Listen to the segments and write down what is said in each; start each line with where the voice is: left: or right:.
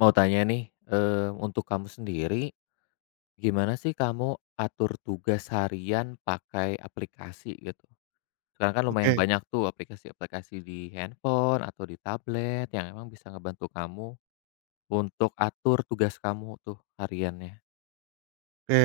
left: Mau tanya nih, untuk kamu sendiri, gimana sih kamu atur tugas harian pakai aplikasi gitu? Sekarang kan lumayan
right: Oke
left: banyak tuh aplikasi-aplikasi di handphone atau di tablet yang emang bisa ngebantu kamu untuk atur tugas kamu tuh hariannya.
right: oke.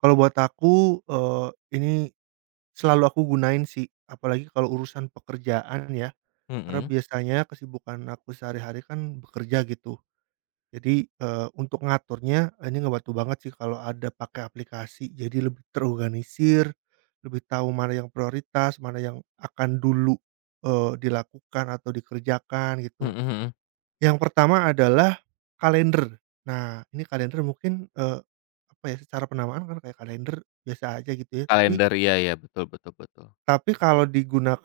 right: Kalau buat aku, ini selalu aku gunain sih, apalagi kalau urusan pekerjaan ya, karena
left: Mhm
right: biasanya kesibukan aku sehari-hari kan bekerja gitu. Jadi, untuk ngaturnya ini ngebantu banget sih kalau ada pakai aplikasi, jadi lebih terorganisir, lebih tahu mana yang prioritas, mana yang akan dulu, dilakukan atau dikerjakan
left: mhm
right: gitu.
left: mhm.
right: Yang pertama adalah kalender. Nah, ini kalender mungkin, apa ya, secara penamaan kan kayak kalender biasa aja gitu ya, tapi
left: Kalender, iya ya, betul betul betul.
right: tapi kalau digunakan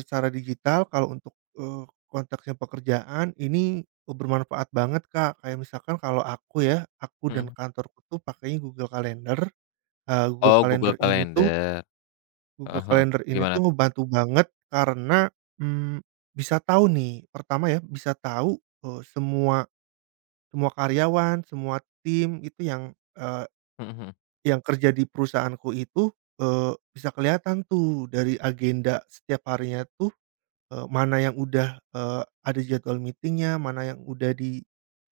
right: secara digital, kalau untuk, konteksnya pekerjaan ini bermanfaat banget, Kak. Kayak misalkan kalau aku ya, aku dan
left: Mhm.
right: kantorku tuh pakainya Google Calendar. Eee, Google
left: Oh, Google
right: Calendar ini tuh
left: Calendar.
right: Google
left: Heeh.
right: Calendar ini
left: Gimana
right: tuh
left: tuh?
right: ngebantu banget karena, mmm, bisa tahu nih, pertama ya, bisa tahu, semua Semua karyawan, semua tim itu yang,
left: Mhm mhm.
right: yang kerja di perusahaanku itu, bisa kelihatan tuh dari agenda setiap harinya tuh, mana yang udah, ada jadwal meetingnya, mana yang udah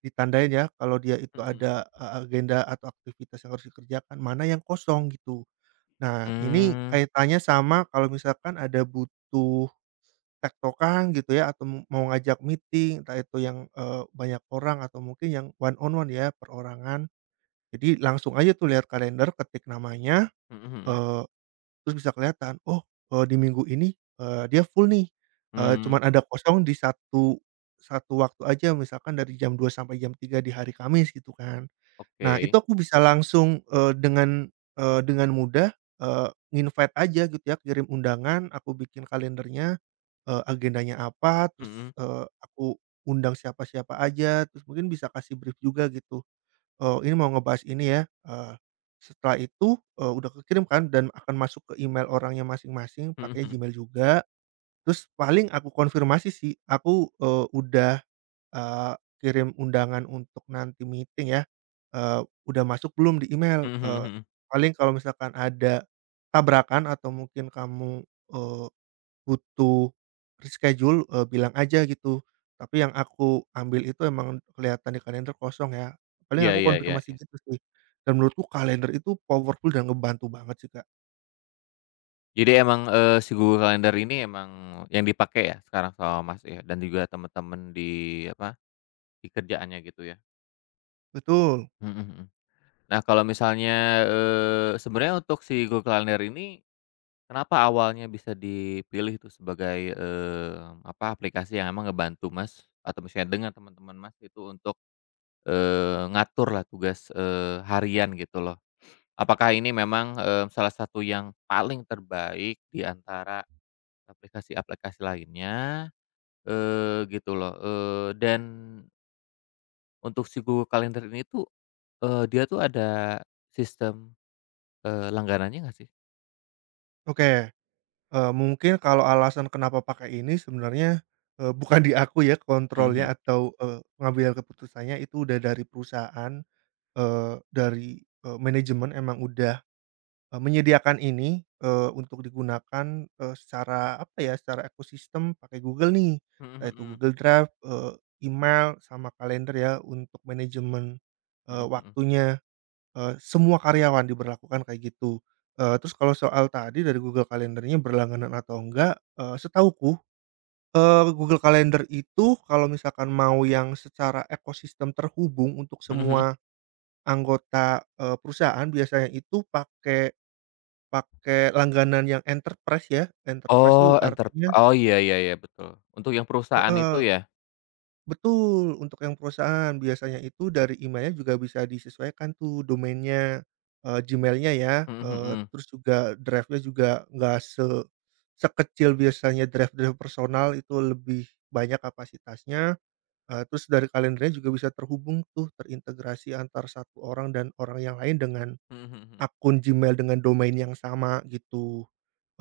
right: ditandain ya kalau dia itu
left: Mhm mhm.
right: ada, agenda atau aktivitas yang harus dikerjakan, mana yang kosong gitu. Nah, ini
left: Mmm.
right: kaitannya sama kalau misalkan ada butuh tektokan gitu ya atau mau ngajak meeting, entah itu yang, banyak orang atau mungkin yang one on one ya, perorangan. Jadi langsung aja tuh lihat kalender, ketik namanya,
left: Mhm mhm.
right: eee, terus bisa kelihatan, oh, di minggu ini, dia full nih,
left: Mmm,
right: cuman ada kosong di satu satu waktu aja misalkan dari jam 2 sampai jam 3 di hari Kamis gitu kan.
left: oke.
right: Nah, itu aku bisa langsung, dengan mudah, eee, nginvite aja gitu ya, kirim undangan, aku bikin kalendernya, agendanya apa, terus,
left: Mhm.
right: aku undang siapa-siapa aja, terus mungkin bisa kasih brief juga gitu, ini mau ngebahas ini ya, eee, setelah itu, udah kekirim kan dan akan masuk ke email orangnya masing-masing
left: Mhm
right: pakai
left: mhm.
right: Gmail juga, terus paling aku konfirmasi sih, aku, udah, eee, kirim undangan untuk nanti meeting ya, eee, udah masuk belum di email?
left: Mhm mhm mhm.
right: Paling kalau misalkan ada tabrakan atau mungkin kamu, eh, butuh reschedule, bilang aja gitu. Tapi yang aku ambil itu emang kelihatan di kalender kosong ya, paling
left: Iya
right: aku
left: iya iya
right: konfirmasi
left: iya.
right: gitu sih. Dan menurutku kalender itu powerful dan ngebantu banget sih, Kak.
left: Jadi emang, si Google Calendar ini emang yang dipakai ya sekarang sama Mas ya dan juga temen-temen di apa, di kerjaannya gitu ya?
right: Betul.
left: Mhm mhm. Nah kalau misalnya, sebenarnya untuk si Google Calendar ini kenapa awalnya bisa dipilih tuh sebagai, apa, aplikasi yang emang ngebantu Mas atau misalnya dengan teman-teman Mas itu untuk, ngatur lah tugas, harian gitu loh. Apakah ini memang, salah satu yang paling terbaik di antara aplikasi-aplikasi lainnya, gitu loh, dan untuk si Google Calendar ini tuh, dia tuh ada sistem, langganannya nggak sih?
right: Oke, mungkin kalau alasan kenapa pakai ini sebenarnya, bukan di aku ya
left: Mhm mhm.
right: kontrolnya atau, pengambilan keputusannya itu udah dari perusahaan, dari, manajemen emang udah menyediakan ini, untuk digunakan, secara apa ya, secara ekosistem pakai Google nih,
left: Mhm
right: yaitu
left: mhm.
right: Google Drive, email, sama kalender ya untuk manajemen,
left: Mhm mhm.
right: waktunya, semua karyawan diberlakukan kayak gitu. Terus kalau soal tadi dari Google Kalendernya berlangganan atau enggak, setahuku, Google Calendar itu kalau misalkan mau yang secara ekosistem terhubung untuk
left: Mhm mhm.
right: semua anggota, perusahaan biasanya itu pakai Pakai langganan yang Enterprise ya, Enterprise itu
left: Oh enter
right: artinya
left: oh iya iya iya betul. Untuk yang perusahaan itu
right: heeh,
left: ya?
right: betul, untuk yang perusahaan biasanya itu dari emailnya juga bisa disesuaikan tuh domainnya, Gmail-nya ya,
left: Mhm mhm.
right: terus juga drive-nya juga nggak sekecil biasanya drive-drive personal, itu lebih banyak kapasitasnya, terus dari kalendernya juga bisa terhubung tuh terintegrasi antar satu orang dan orang yang lain dengan
left: Mhm mhm mhm.
right: akun Gmail dengan domain yang sama gitu.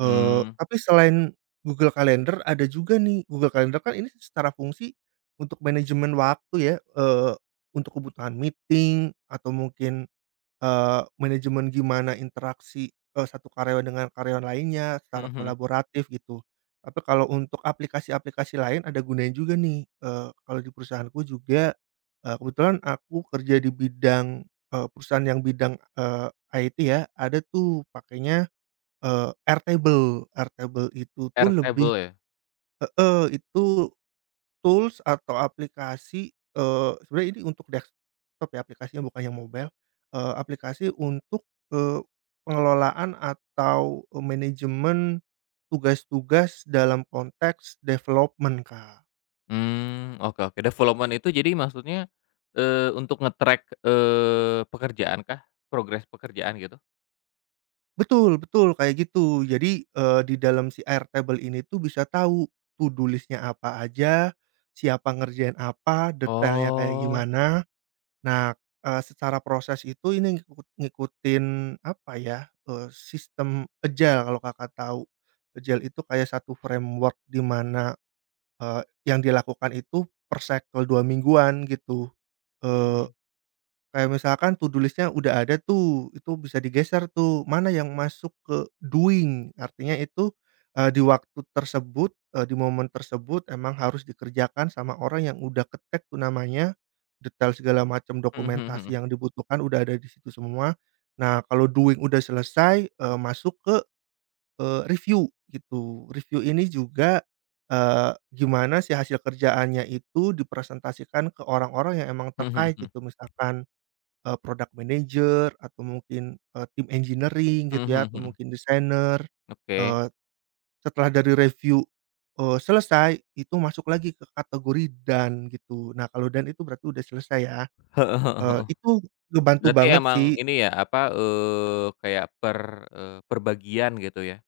left: Mmm,
right: Tapi selain Google Calendar ada juga nih. Google Calendar kan ini secara fungsi untuk manajemen waktu ya, untuk kebutuhan meeting atau mungkin, manajemen gimana interaksi, satu karyawan dengan karyawan lainnya
left: mhm
right: secara
left: mhm.
right: kolaboratif gitu. Tapi kalau untuk aplikasi-aplikasi lain ada gunanya juga nih, kalau di perusahaanku juga, kebetulan aku kerja di bidang, perusahaan yang bidang, IT ya, ada tuh pakainya Airtable. Airtable itu tuh lebih.
left: Airtable ya?
right: Heeh, itu tools atau aplikasi, sebenarnya ini untuk desktop ya aplikasinya, bukan yang mobile, aplikasi untuk, eee, pengelolaan atau, manajemen tugas-tugas dalam konteks development, Kak.
left: Oke oke. Development itu jadi maksudnya, untuk nge-track, pekerjaan kah? Progres pekerjaan gitu?
right: Betul betul kayak gitu. Jadi, di dalam si Airtable ini tuh bisa tahu to do list-nya apa aja, siapa ngerjain apa, detailnya kayak
left: Oh.
right: gimana. Nah, secara proses itu ini ngikutin apa ya, sistem Agile kalau Kakak tahu. Agile itu kayak satu framework di mana, eee, yang dilakukan itu per cycle 2 mingguan gitu,
left: Mhm
right: eh,
left: mhm.
right: kayak misalkan to do list-nya udah ada tuh, itu bisa digeser tuh, mana yang masuk ke doing, artinya itu, di waktu tersebut, di momen tersebut emang harus dikerjakan sama orang yang udah ke-tag tuh namanya, detail segala macam
left: Mhm
right: dokumentasi
left: mhm
right: yang dibutuhkan udah ada di situ semua. Nah, kalau doing udah selesai, masuk ke, review gitu. Review ini juga, gimana si hasil kerjaannya itu dipresentasikan ke orang-orang yang emang terkait
left: mhm.
right: gitu, misalkan product manager atau mungkin, tim engineering
left: Mhm
right: gitu ya
left: mhm
right: atau
left: mhm.
right: mungkin desainer,
left: Oke.
right: eee, setelah dari review, selesai itu masuk lagi ke kategori dan gitu. Nah kalau dan itu berarti udah selesai ya,
left: Heeh heeh heeh.
right: itu ngebantu
left: Berarti
right: banget
left: emang
right: sih.
left: ini ya, apa, kayak per bagian gitu ya?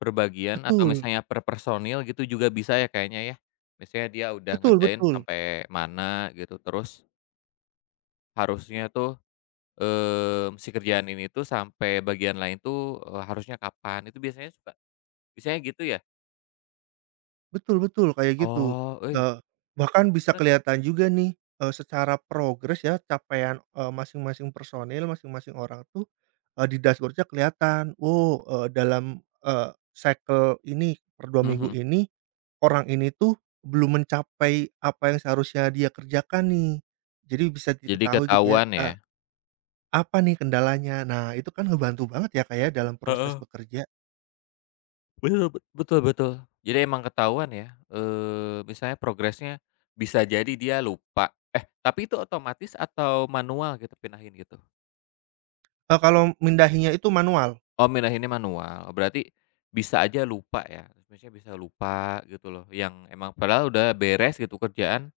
left: Per bagian atau
right: Betul
left: misalnya per personil gitu juga bisa ya kayaknya ya? Misalnya dia udah
right: betul
left: ngerjain
right: betul.
left: sampai mana gitu, terus harusnya tuh, si kerjaan ini tuh sampai bagian lain tuh, harusnya kapan, itu biasanya suka biasanya gitu ya?
right: Betul betul, kayak gitu.
left: Oh, eh,
right: Eee, Bahkan bisa
left: Bener tuh.
right: kelihatan juga nih, secara progres ya capaian, masing-masing personil, masing-masing orang tuh, di dashboard-nya kelihatan. Oh, dalam, cycle ini per dua
left: Mhm
right: minggu
left: mhm.
right: ini, orang ini tuh belum mencapai apa yang seharusnya dia kerjakan nih. Jadi bisa
left: Jadi
right: diketahui gitu ya,
left: ketahuan ya?
right: apa nih kendalanya. Nah, itu kan ngebantu banget ya, Kak, ya dalam proses
left: Heeh.
right: bekerja.
left: Betul betul betul. Jadi emang ketahuan ya, misalnya progresnya bisa jadi dia lupa, tapi itu otomatis atau manual gitu pindahin gitu?
right: Kalau mindahinnya itu manual.
left: Oh, pindahinnya manual. Oh, berarti bisa aja lupa ya, maksudnya bisa lupa gitu loh, yang emang padahal udah beres gitu kerjaan,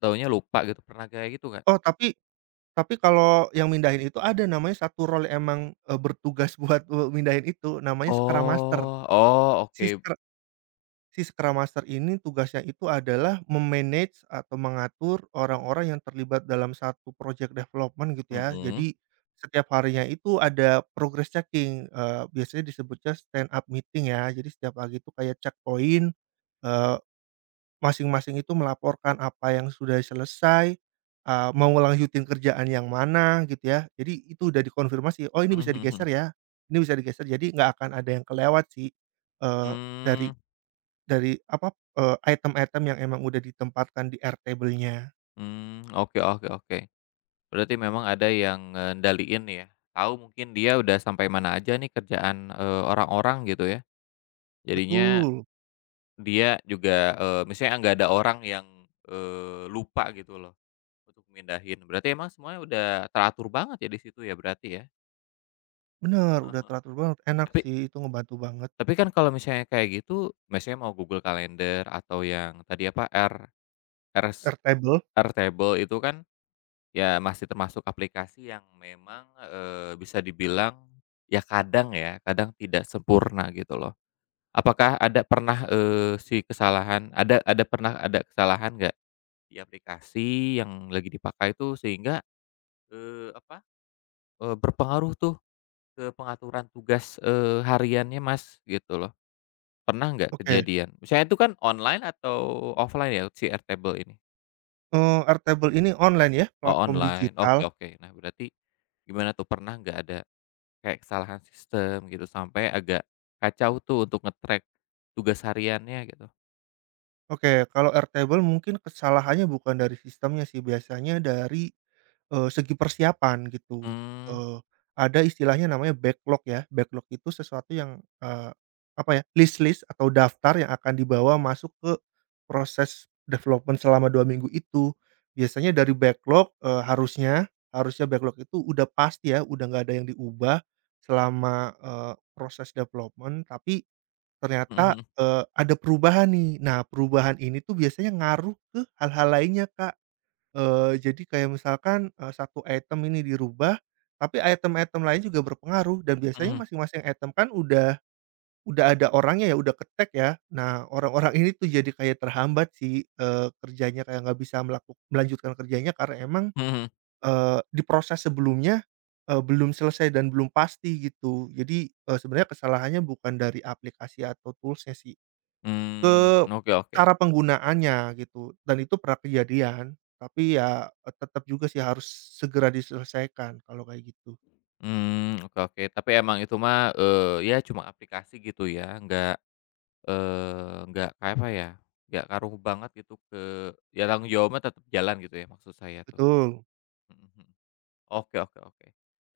left: taunya lupa gitu, pernah kayak gitu nggak?
right: Oh, tapi. Kalau yang mindahin itu ada namanya satu role emang, bertugas buat, mindahin, itu namanya Scrum Master.
left: Oh oh
right: Si
left: oke,
right: Scr si Scrum Master ini tugasnya itu adalah me-manage atau mengatur orang-orang yang terlibat dalam satu project development gitu ya.
left: mhm,
right: Jadi setiap harinya itu ada progress checking, biasanya disebutnya stand up meeting ya. Jadi setiap pagi itu kayak checkpoint. eee Masing-masing itu melaporkan apa yang sudah selesai, mau ngelanjutin kerjaan yang mana gitu ya. Jadi itu udah dikonfirmasi, "Oh, ini
left: mhm
right: bisa
left: mhm
right: digeser
left: mhm,
right: ya, ini bisa digeser." Jadi nggak akan ada yang kelewat sih, eee, dari
left: mmm,
right: apa, item-item yang emang udah ditempatkan di airtable-nya.
left: mmm, oke oke oke. Berarti memang ada yang ngendaliin ya, tahu mungkin dia udah sampai mana aja nih kerjaan, orang-orang gitu ya. Jadinya
right: Betul,
left: dia juga, misalnya nggak ada orang yang, lupa gitu loh untuk mindahin. Berarti emang semuanya udah teratur banget ya di situ ya berarti ya?
right: bener,
left: Heeh
right: udah
left: heeh.
right: teratur banget, enak
left: Tapi
right: sih itu ngebantu banget.
left: kan kalau misalnya kayak gitu, misalnya mau Google Calendar atau yang tadi apa, R Rs
right: Airtable?
left: Airtable itu kan, ya masih termasuk aplikasi yang memang, bisa dibilang ya, kadang tidak sempurna gitu loh. Apakah ada pernah, si kesalahan ada pernah ada kesalahan nggak di aplikasi yang lagi dipakai itu sehingga, apa, berpengaruh tuh ke pengaturan tugas, hariannya Mas gitu loh. Pernah nggak
right: Oke,
left: kejadian? Misalnya itu kan online atau offline ya si Airtable ini?
right: airtable ini online ya,
left: Oh,
right: platform
left: online,
right: digital?
left: oke oke. Nah berarti gimana tuh pernah nggak ada kayak kesalahan sistem gitu, sampai agak kacau tuh untuk nge-track tugas hariannya gitu.
right: Oke, kalau airtable mungkin kesalahannya bukan dari sistemnya sih, biasanya dari segi persiapan gitu,
left: Mmm,
right: eee, ada istilahnya namanya backlog ya, backlog itu sesuatu yang, apa ya, list-list atau daftar yang akan dibawa masuk ke proses development selama 2 minggu itu. Biasanya dari backlog, harusnya harusnya backlog itu udah pasti ya, udah nggak ada yang diubah selama, proses development, tapi ternyata,
left: mhm
right: ada perubahan nih. Nah, perubahan ini tuh biasanya ngaruh ke hal-hal lainnya, Kak. Jadi kayak misalkan, satu item ini dirubah, tapi item-item lain juga berpengaruh dan biasanya
left: mhm
right: masing-masing item kan udah ada orangnya ya, udah ke-tag ya. Nah, orang-orang ini tuh jadi kayak terhambat sih, kerjanya kayak nggak bisa melanjutkan kerjanya karena emang,
left: mhm mhm,
right: di proses sebelumnya, belum selesai dan belum pasti gitu. Jadi, sebenarnya kesalahannya bukan dari aplikasi atau tools-nya sih.
left: mmm,
right: Ke
left: oke oke,
right: cara penggunaannya gitu, dan itu pernah kejadian, tapi ya, tetap juga sih harus segera diselesaikan kalau kayak gitu.
left: mmm, oke oke. Tapi emang itu mah, ya cuma aplikasi gitu ya, nggak kayak apa ya, nggak ngaruh banget gitu ke ya tanggung jawabnya tetap jalan gitu ya maksud saya tuh?
right: Betul,
left: Mhm mhm. Oke oke oke.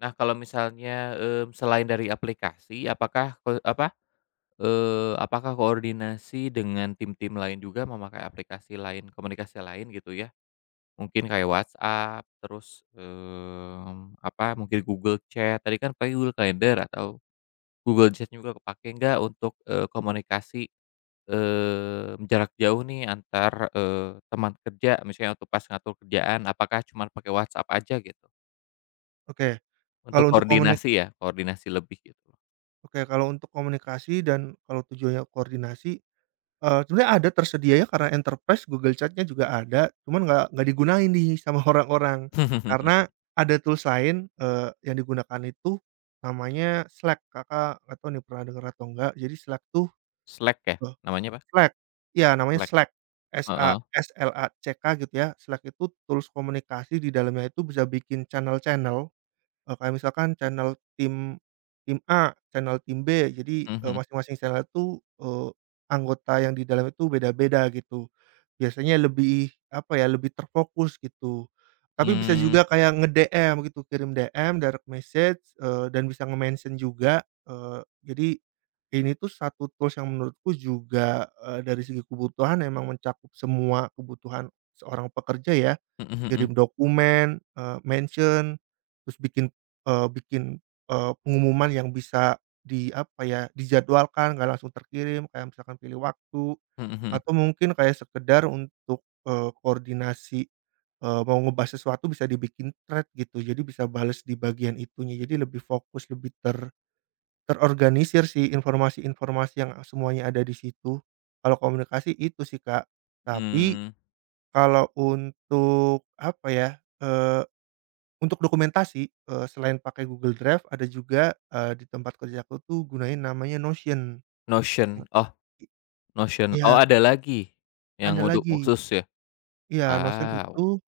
left: Nah kalau misalnya, selain dari aplikasi apakah, eee, apa Eee, apakah koordinasi dengan tim-tim lain juga memakai aplikasi lain, komunikasi lain gitu ya? Mungkin kayak WhatsApp, terus, apa, mungkin Google Chat, tadi kan pakai Google Calendar atau Google Chat juga kepakai nggak untuk, komunikasi, jarak jauh nih antar, teman kerja misalnya untuk pas ngatur kerjaan, apakah cuman pakai WhatsApp aja gitu?
right: oke.
left: Untuk
right: Kalau untuk komuni
left: koordinasi ya, koordinasi lebih gitu.
right: oke, kalau untuk komunikasi dan kalau tujuannya koordinasi, sebenarnya ada tersedianya karena enterprise Google Chat-nya juga ada, cuman nggak digunain nih sama orang-orang. Karena ada tools lain, yang digunakan itu namanya Slack, Kakak nggak tahu nih pernah denger atau enggak. Jadi Slack tuh,
left: Slack ya, namanya apa?
right: Slack, iya namanya
left: Slack,
right: Slack,
left: heeh,
right: S-A-S-L-A-C-K gitu ya. Slack itu tools komunikasi, di dalamnya itu bisa bikin channel-channel, kayak misalkan channel tim tim A, channel tim B, jadi,
left: mhm mhm,
right: masing-masing channel itu, anggota yang di dalam itu beda-beda gitu. Biasanya lebih, apa ya, lebih terfokus gitu. Tapi bisa
left: mmm.
right: juga kayak nge-DM gitu, kirim DM, direct message, dan bisa nge-mention juga, eee, jadi ini tuh satu tools yang menurutku juga, dari segi kebutuhan emang mencakup semua kebutuhan seorang pekerja ya,
left: Mhm
right: kirim
left: mhm.
right: dokumen, mention, terus bikin, pengumuman yang bisa di apa ya, dijadwalkan nggak langsung terkirim, kayak misalkan pilih waktu,
left: Mhm mhm.
right: atau mungkin kayak sekedar untuk, koordinasi, mau ngebahas sesuatu bisa dibikin thread gitu, jadi bisa bales di bagian itunya, jadi lebih fokus, lebih terorganisir sih, informasi-informasi yang semuanya ada di situ. Kalau komunikasi itu sih, Kak. Tapi
left: Mmm,
right: kalau untuk apa ya, eee, untuk dokumentasi, selain pakai Google Drive ada juga, di tempat kerjaku tuh gunain namanya Notion.
left: Notion.
right: Nah,
left: Oh,
right: I
left: Notion.
right: iya,
left: Oh, ada lagi yang
right: ada
left: untuk
right: lagi.
left: khusus ya?
right: Iya, Notion
left: Wow.
right: itu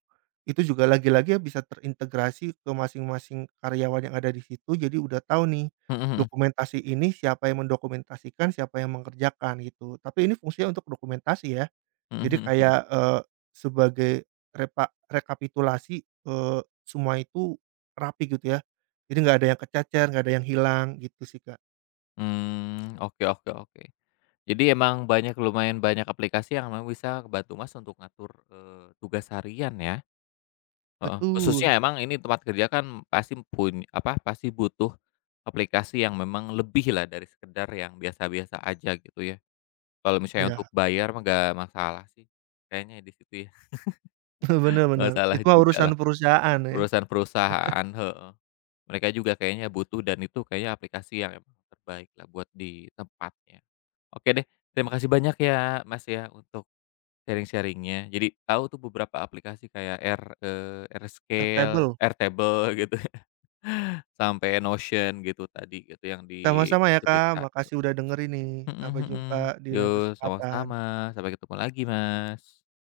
right: Itu juga lagi-lagi ya, bisa terintegrasi ke masing-masing karyawan yang ada di situ, jadi udah tahu nih,
left: Mhm mhm.
right: dokumentasi ini siapa yang mendokumentasikan, siapa yang mengerjakan gitu. Tapi ini fungsinya untuk dokumentasi ya.
left: Mhm
right: Jadi
left: mhm mhm.
right: kayak, sebagai repa rekapitulasi, semua itu rapi gitu ya. Jadi nggak ada yang kececer, nggak ada yang hilang gitu sih, Kak.
left: Oke oke oke. Jadi emang banyak lumayan banyak aplikasi yang memang bisa ngebantu Mas untuk ngatur, tugas harian ya? Heeh.
right: Betul,
left: Khususnya emang ini tempat kerja kan pasti pun apa, pasti butuh aplikasi yang memang lebih lah dari sekedar yang biasa-biasa aja gitu ya? Kalau misalnya untuk
right: iya,
left: bayar mah nggak masalah sih kayaknya di situ ya? Oh,
right: benar-benar.
left: salah
right: Itu mah
left: juga
right: urusan
left: lah.
right: perusahaan ya,
left: Perusahaan-perusahaan, heeh. Mereka juga kayaknya butuh dan itu kayaknya aplikasi yang emang terbaik lah buat di tempatnya. Oke deh, terima kasih banyak ya, Mas, ya, untuk sharing-sharing-nya. Jadi tahu tuh beberapa aplikasi kayak Rscale,
right: akuntabel.
left: Airtable gitu ya, sampai Notion gitu tadi gitu yang di
right: Sama-sama ya Kak,
left: cerita tuh.
right: makasih udah dengerin nih.
left: Mhm
right: Sampai
left: mhm.
right: jumpa di
left: Yo,
right: lain kesempatan.
left: sama-sama. Sampai ketemu lagi, Mas.